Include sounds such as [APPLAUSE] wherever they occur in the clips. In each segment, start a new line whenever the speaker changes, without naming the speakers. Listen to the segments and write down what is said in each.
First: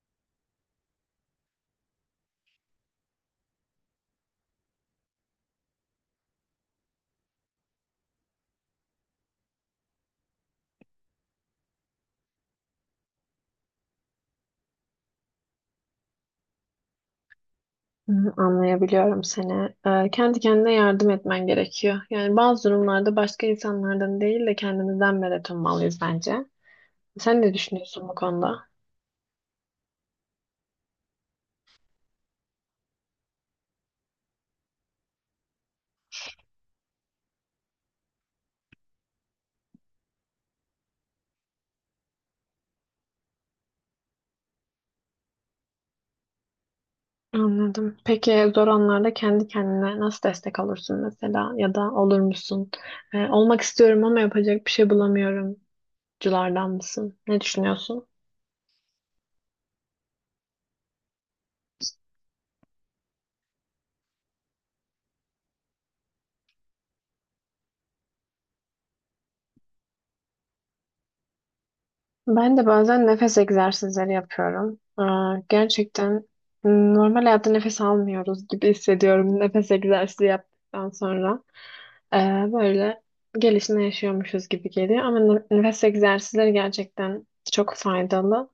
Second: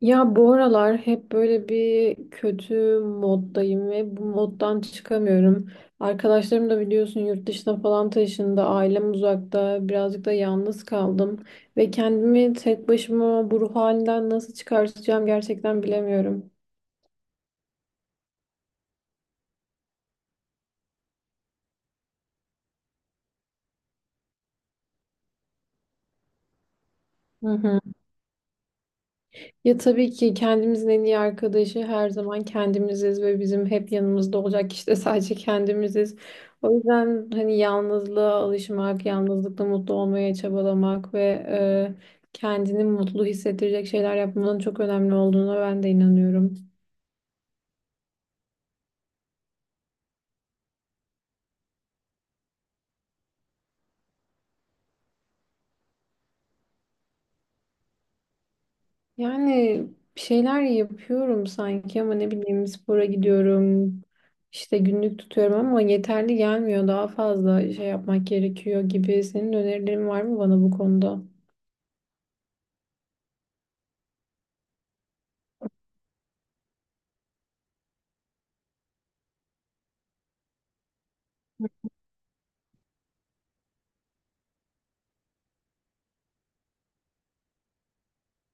Ya bu aralar hep böyle bir kötü moddayım ve bu moddan çıkamıyorum. Arkadaşlarım da biliyorsun yurt dışına falan taşındı. Ailem uzakta. Birazcık da yalnız kaldım. Ve kendimi tek başıma bu ruh halinden nasıl çıkartacağım gerçekten bilemiyorum.
Hı. Anlayabiliyorum seni. Kendi kendine yardım etmen gerekiyor. Yani bazı durumlarda başka insanlardan değil de kendimizden medet ummalıyız bence. Sen
Hı
ne
hı.
düşünüyorsun bu konuda?
Ya tabii ki kendimizin en iyi arkadaşı her zaman kendimiziz ve bizim hep yanımızda olacak kişi de [LAUGHS] sadece kendimiziz. O yüzden hani yalnızlığa alışmak, yalnızlıkla mutlu olmaya çabalamak ve kendini mutlu hissettirecek şeyler yapmanın çok önemli olduğuna ben de inanıyorum.
Anladım. Peki zor anlarda kendi kendine nasıl destek olursun mesela ya da olur musun? Olmak istiyorum ama yapacak bir şey bulamıyorum. Culardan mısın? Ne düşünüyorsun?
Yani bir şeyler yapıyorum sanki ama ne bileyim spora gidiyorum, işte günlük tutuyorum ama yeterli gelmiyor. Daha fazla şey yapmak gerekiyor gibi. Senin önerilerin var mı bana bu konuda?
Ben de bazen nefes egzersizleri yapıyorum. Aa, gerçekten normal hayatta nefes almıyoruz gibi [LAUGHS] hissediyorum nefes egzersizi yaptıktan sonra. Ee, Böyle gelişine yaşıyormuşuz gibi geliyor ama nefes egzersizleri gerçekten çok faydalı.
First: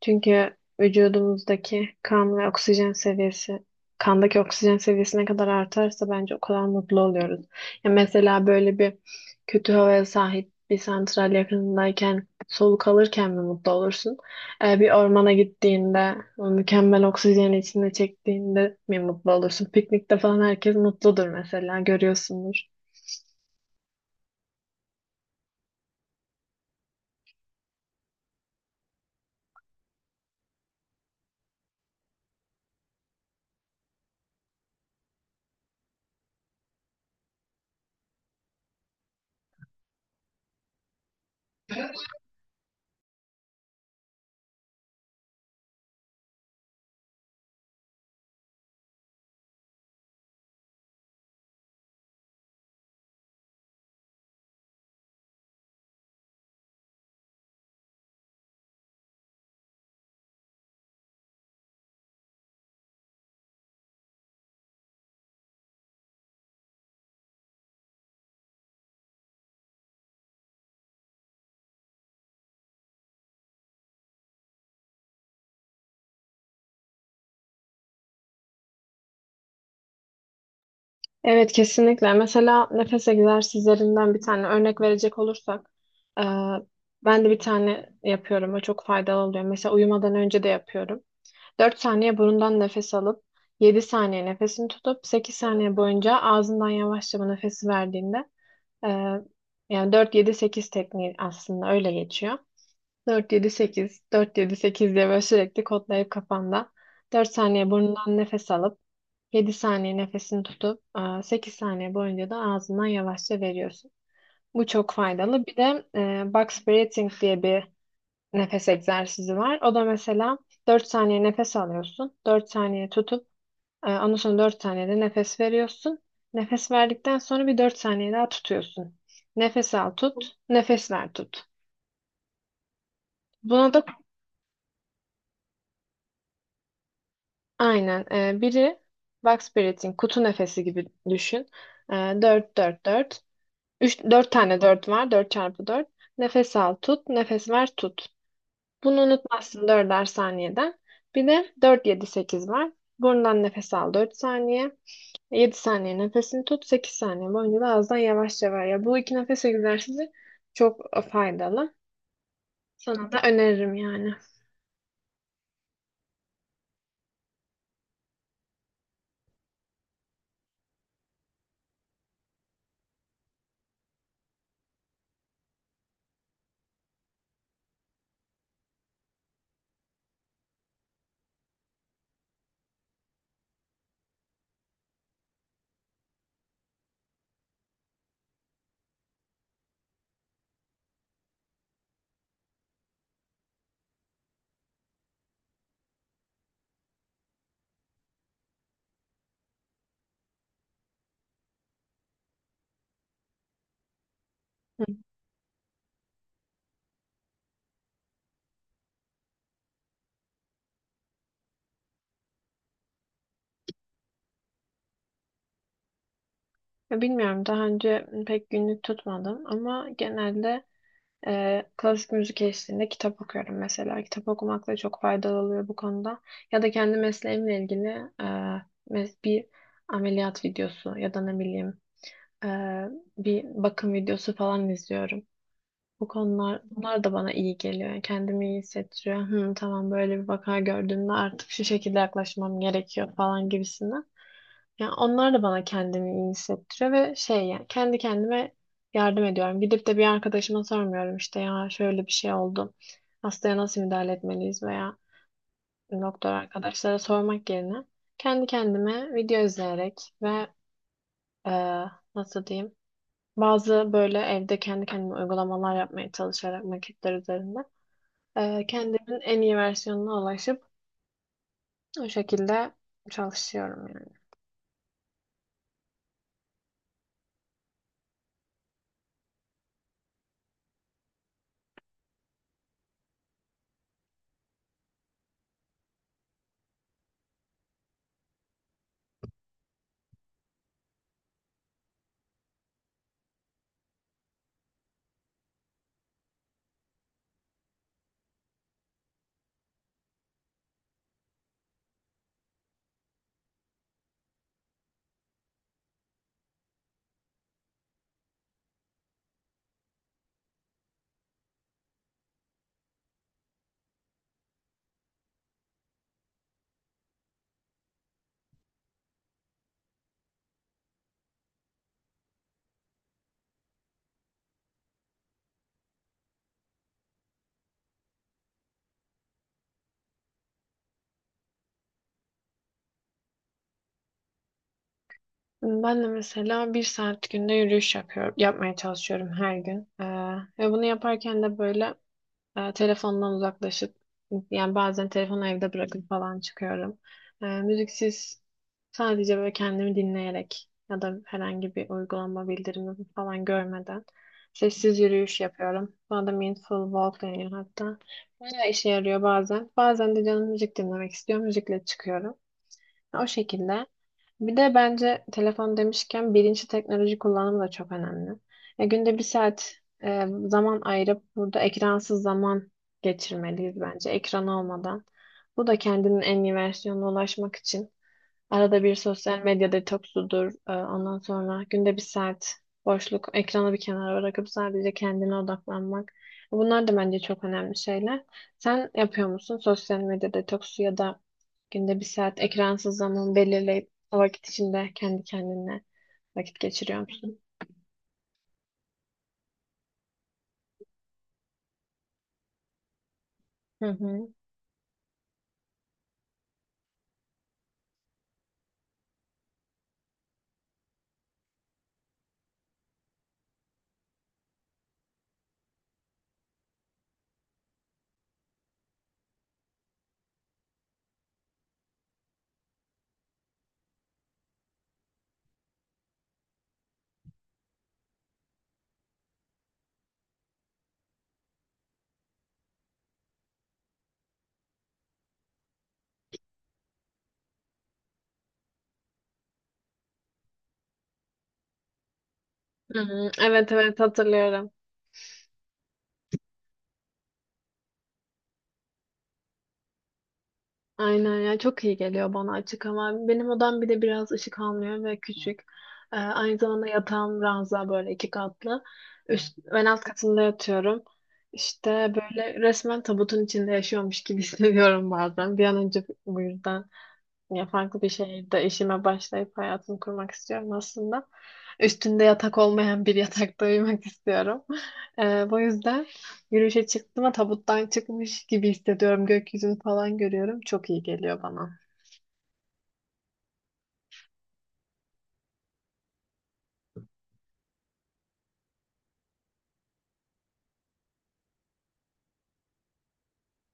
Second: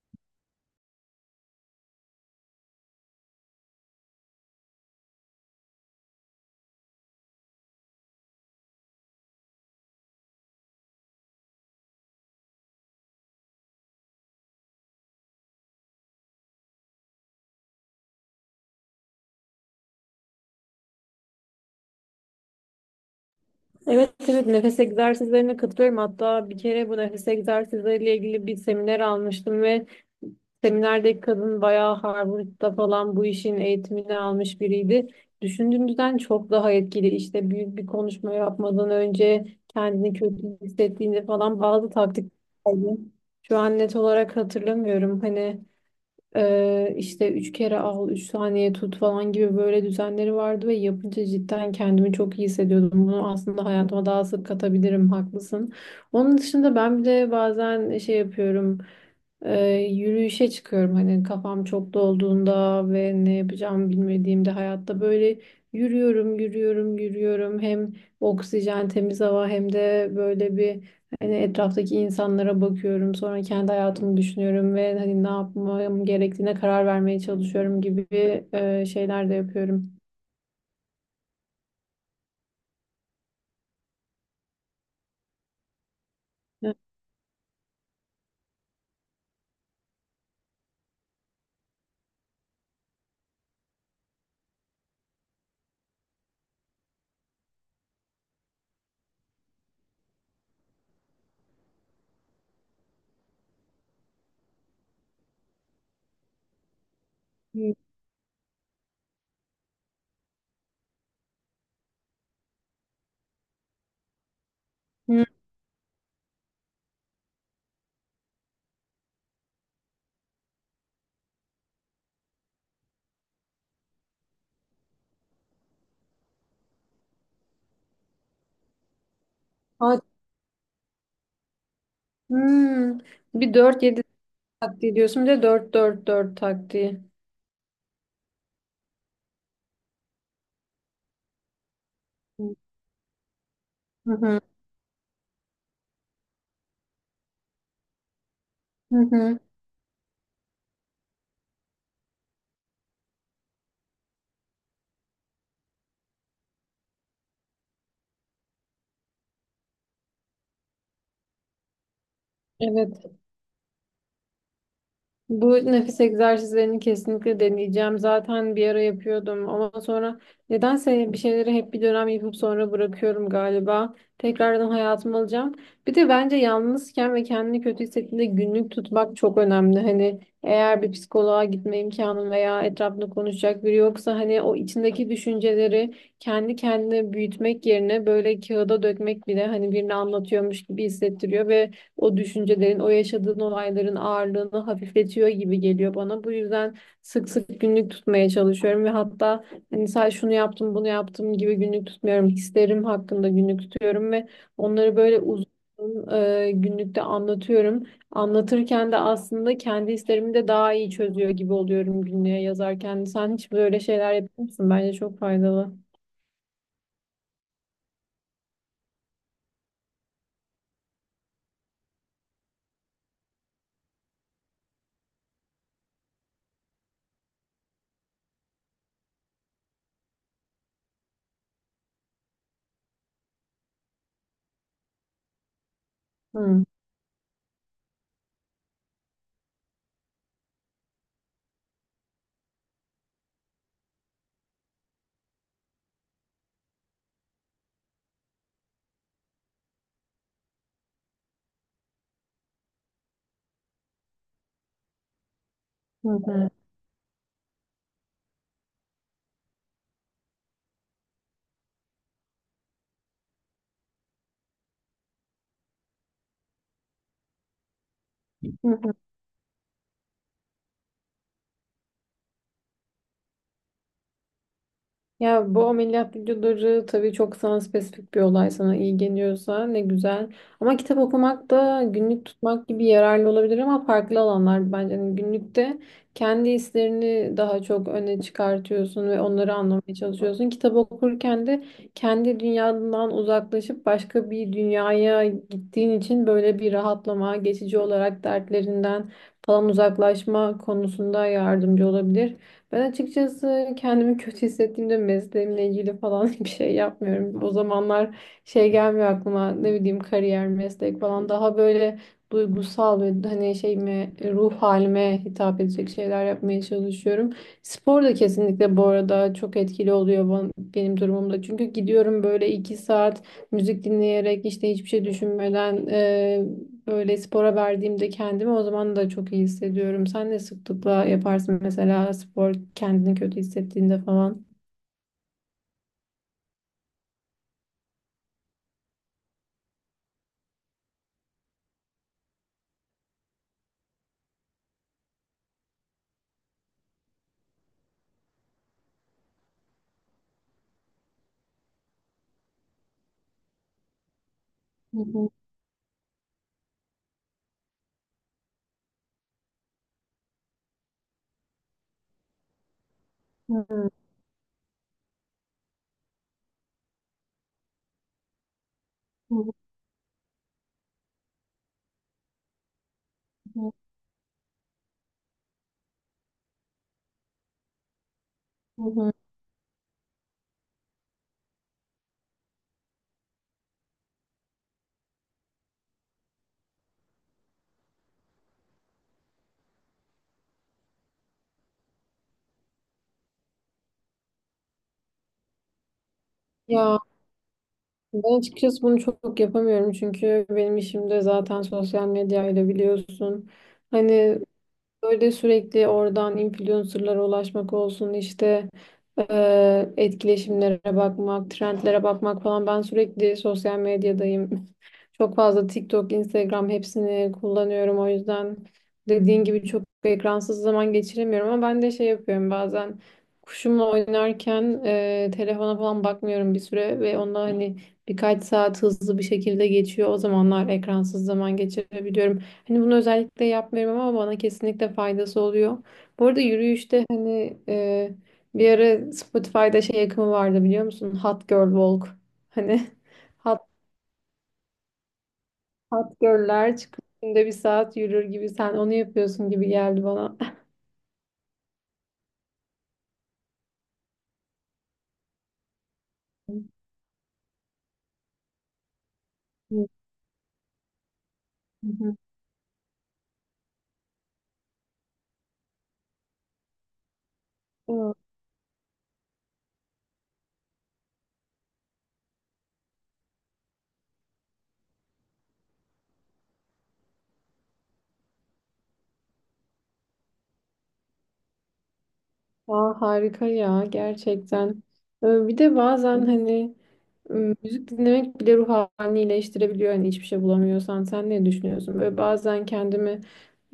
Çünkü vücudumuzdaki kan ve oksijen seviyesi, kandaki oksijen seviyesi ne kadar artarsa bence o kadar mutlu oluyoruz. Ya mesela böyle bir kötü havaya sahip bir santral yakınındayken soluk alırken mi mutlu olursun? Bir ormana gittiğinde, o mükemmel oksijeni içinde çektiğinde mi mutlu olursun? Piknikte falan herkes mutludur mesela, görüyorsundur.
Evet evet, nefes egzersizlerine katılıyorum. Hatta bir kere bu nefes egzersizleriyle ilgili bir seminer almıştım ve seminerdeki kadın bayağı Harvard'da falan bu işin eğitimini almış biriydi. Düşündüğümüzden çok daha etkili. İşte büyük bir konuşma yapmadan önce kendini kötü hissettiğinde falan bazı taktikler vardı. Şu an net olarak hatırlamıyorum. Hani işte üç kere al, üç saniye tut falan gibi böyle düzenleri vardı ve yapınca cidden kendimi çok iyi hissediyordum. Bunu aslında hayatıma daha sık katabilirim, haklısın. Onun dışında ben bir de bazen şey yapıyorum. Ee, Yürüyüşe çıkıyorum hani kafam çok dolduğunda ve ne yapacağımı bilmediğimde hayatta böyle yürüyorum yürüyorum yürüyorum, hem oksijen temiz hava hem de böyle bir hani etraftaki insanlara bakıyorum, sonra kendi hayatımı düşünüyorum ve hani ne yapmam gerektiğine karar vermeye çalışıyorum gibi şeyler de yapıyorum.
Evet, kesinlikle. Mesela nefes egzersizlerinden bir tane örnek verecek olursak, e,
Hı.
ben de bir tane yapıyorum. O çok faydalı oluyor. Mesela uyumadan önce de yapıyorum. 4 saniye burundan nefes alıp, 7 saniye nefesini tutup, 8 saniye boyunca ağzından yavaşça bu nefesi verdiğinde, Ee, yani dört yedi sekiz tekniği aslında öyle geçiyor. Dört yedi sekiz, dört yedi 8 diye böyle sürekli kodlayıp kafanda 4 saniye burnundan nefes alıp, 7 saniye nefesini tutup, 8 saniye boyunca da ağzından yavaşça veriyorsun. Bu çok
Hı.
faydalı. Bir de box breathing diye bir nefes egzersizi var. O da mesela 4 saniye nefes alıyorsun, 4 saniye tutup, ondan sonra 4 saniyede nefes veriyorsun. Nefes verdikten sonra bir 4 saniye daha tutuyorsun. Nefes al
Aa,
tut, nefes ver tut.
hmm. Bir
Buna da
dört yedi taktiği diyorsun, bir de dört dört 4 taktiği.
aynen, biri box breathing, kutu nefesi gibi düşün. E, Dört
Hı
4 4, 3, 4
hı.
tane 4 var, 4 çarpı 4. Nefes al tut, nefes ver tut.
Hı
Bunu
hı.
unutmazsın dörder saniyeden. Bir de 4 7 8 var. Burundan nefes al 4 saniye. 7 saniye nefesini tut, 8 saniye boyunca da ağızdan yavaşça ver. Ya bu 2 nefes egzersizi çok faydalı. Sana
Evet.
da öneririm yani.
Bu nefes egzersizlerini kesinlikle deneyeceğim. Zaten bir ara yapıyordum ama sonra nedense bir şeyleri hep bir dönem yapıp sonra bırakıyorum galiba. Tekrardan hayatıma alacağım. Bir de bence yalnızken ve kendini kötü hissettiğinde günlük tutmak çok önemli. Hani eğer bir psikoloğa gitme imkanın veya etrafında konuşacak biri yoksa hani o içindeki düşünceleri kendi kendine büyütmek yerine böyle kağıda dökmek bile hani birini anlatıyormuş gibi hissettiriyor ve o düşüncelerin, o yaşadığın olayların ağırlığını hafifletiyor gibi geliyor bana. Bu yüzden sık sık günlük tutmaya çalışıyorum ve hatta hani sadece şunu yaptım, bunu yaptım gibi günlük tutmuyorum. Hislerim hakkında günlük tutuyorum ve
Hı.
onları böyle uzun günlükte anlatıyorum. Anlatırken de aslında kendi hislerimi de daha iyi çözüyor gibi oluyorum günlüğe yazarken. Sen hiç böyle şeyler yapıyor musun? Bence çok faydalı.
Ya bilmiyorum, daha önce pek günlük tutmadım ama genelde klasik müzik eşliğinde kitap okuyorum mesela. Kitap okumak da çok faydalı oluyor bu konuda. Ya da kendi mesleğimle ilgili e, bir ameliyat videosu ya da ne bileyim, e, bir bakım videosu falan izliyorum. Bu konular,
Hı
bunlar da bana iyi geliyor. Yani kendimi iyi hissettiriyor. Hı, tamam. Böyle bir vaka gördüğümde artık şu şekilde yaklaşmam gerekiyor falan gibisinden. Yani onlar da bana kendimi iyi hissettiriyor ve şey, yani kendi kendime yardım ediyorum. Gidip de bir arkadaşıma sormuyorum, işte ya şöyle bir şey oldu, hastaya nasıl müdahale etmeliyiz veya
hı.
doktor
Hı.
arkadaşlara sormak yerine kendi kendime video izleyerek ve e, nasıl diyeyim, bazı böyle evde kendi kendime uygulamalar yapmaya çalışarak maketler üzerinde,
Hı.
kendimin en iyi versiyonuna ulaşıp o şekilde çalışıyorum yani.
Ya bu ameliyat videoları tabii çok sana spesifik, bir olay sana iyi geliyorsa ne güzel. Ama kitap okumak da günlük tutmak gibi yararlı olabilir ama farklı alanlar bence. Yani günlükte kendi hislerini daha çok öne çıkartıyorsun ve onları anlamaya çalışıyorsun. Kitap okurken de kendi dünyadan uzaklaşıp başka bir dünyaya gittiğin için böyle bir rahatlama, geçici olarak dertlerinden falan uzaklaşma konusunda yardımcı olabilir. Ben açıkçası kendimi kötü hissettiğimde mesleğimle ilgili falan [LAUGHS] bir şey yapmıyorum. O zamanlar şey gelmiyor aklıma, ne bileyim kariyer, meslek falan, daha böyle duygusal ve hani şeyime, ruh halime hitap edecek şeyler yapmaya çalışıyorum. Spor da kesinlikle bu arada çok etkili oluyor benim durumumda. Çünkü gidiyorum böyle iki saat müzik dinleyerek, işte hiçbir şey düşünmeden. Böyle spora verdiğimde kendimi o zaman da çok iyi hissediyorum. Sen ne sıklıkla yaparsın mesela spor, kendini kötü hissettiğinde falan?
Ben de mesela 1 saat günde yürüyüş yapıyorum, yapmaya çalışıyorum her gün. Ve bunu yaparken de böyle, telefondan uzaklaşıp, yani bazen telefonu evde bırakıp falan çıkıyorum. Müziksiz, sadece böyle kendimi dinleyerek ya da herhangi bir uygulama bildirimi falan görmeden sessiz
Hı hı,
yürüyüş yapıyorum. Buna da mindful walk deniyor hatta. Bayağı işe yarıyor bazen. Bazen de canım müzik dinlemek istiyor. Müzikle çıkıyorum. O şekilde.
hı
Bir de bence telefon demişken bilinçli teknoloji kullanımı da çok önemli. Ya günde bir
hı,
saat zaman ayırıp burada ekransız zaman geçirmeliyiz bence, ekran olmadan. Bu da kendinin en iyi versiyonuna ulaşmak için. Arada
hı
bir
hı.
sosyal medya detoksudur. Ondan sonra günde 1 saat boşluk, ekranı bir kenara bırakıp sadece kendine odaklanmak. Bunlar da bence çok önemli şeyler. Sen yapıyor musun sosyal medya detoksu ya da günde 1 saat ekransız zaman belirleyip o vakit içinde kendi kendine vakit
Ya
geçiriyor musun?
ben açıkçası bunu çok yapamıyorum çünkü benim işim de zaten sosyal medyayla, biliyorsun.
Hı hı.
Hani böyle sürekli oradan influencerlara ulaşmak olsun, işte etkileşimlere bakmak, trendlere bakmak falan. Ben sürekli sosyal medyadayım. [LAUGHS] Çok fazla TikTok, Instagram, hepsini kullanıyorum. O yüzden dediğin gibi çok ekransız zaman geçiremiyorum ama ben de şey yapıyorum bazen, kuşumla oynarken telefona falan bakmıyorum bir süre ve onunla hani birkaç saat hızlı bir şekilde geçiyor. O zamanlar ekransız zaman geçirebiliyorum. Hani bunu özellikle yapmıyorum ama bana kesinlikle faydası oluyor. Bu arada yürüyüşte hani bir ara Spotify'da şey akımı vardı, biliyor musun? Hot Girl Walk. Hani
Hı hı.
[LAUGHS] hot,
Evet evet, hatırlıyorum.
hot girl'ler çıkıp günde bir saat yürür gibi, sen onu yapıyorsun gibi geldi bana.
Aynen ya, çok iyi geliyor bana açık ama benim odam bir de biraz ışık almıyor ve küçük. Aynı zamanda
[LAUGHS]
yatağım ranza, böyle 2 katlı. Üst, ben
Hı
alt katında yatıyorum. İşte
hı.
böyle resmen tabutun içinde yaşıyormuş gibi [LAUGHS] hissediyorum bazen. Bir an önce bu yüzden ya farklı bir şehirde işime başlayıp hayatımı kurmak istiyorum aslında. Üstünde yatak olmayan bir [LAUGHS] yatakta uyumak istiyorum. Bu yüzden yürüyüşe çıktım ama tabuttan çıkmış gibi hissediyorum. Gökyüzünü falan görüyorum. Çok iyi geliyor bana.
Aa, harika ya, gerçekten. Bir de bazen hani müzik dinlemek bile ruh halini iyileştirebiliyor yani, hiçbir şey bulamıyorsan. Sen ne düşünüyorsun? Böyle bazen kendimi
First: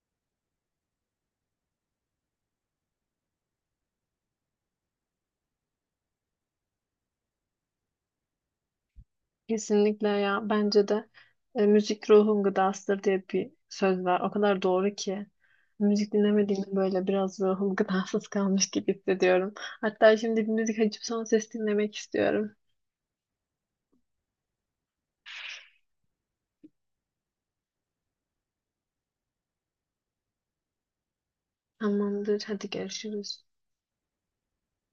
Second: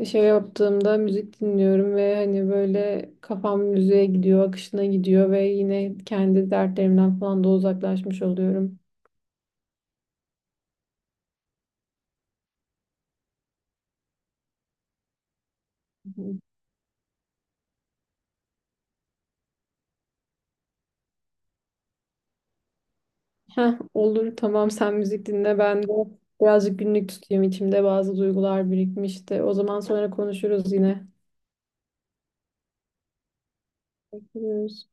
şey yaptığımda müzik dinliyorum ve hani böyle kafam müziğe gidiyor, akışına gidiyor ve yine kendi dertlerimden falan da uzaklaşmış oluyorum.
Kesinlikle ya. Bence de müzik ruhun gıdasıdır diye bir söz var. O kadar doğru ki. Müzik
[LAUGHS]
dinlemediğimde böyle biraz ruhum [LAUGHS] gıdasız kalmış gibi hissediyorum. Hatta şimdi bir müzik açıp son ses dinlemek istiyorum.
Heh, olur tamam, sen müzik dinle, ben de birazcık günlük tutayım, içimde bazı duygular birikmişti. O zaman sonra konuşuruz yine.
Tamamdır. Hadi görüşürüz.
Görüşürüz.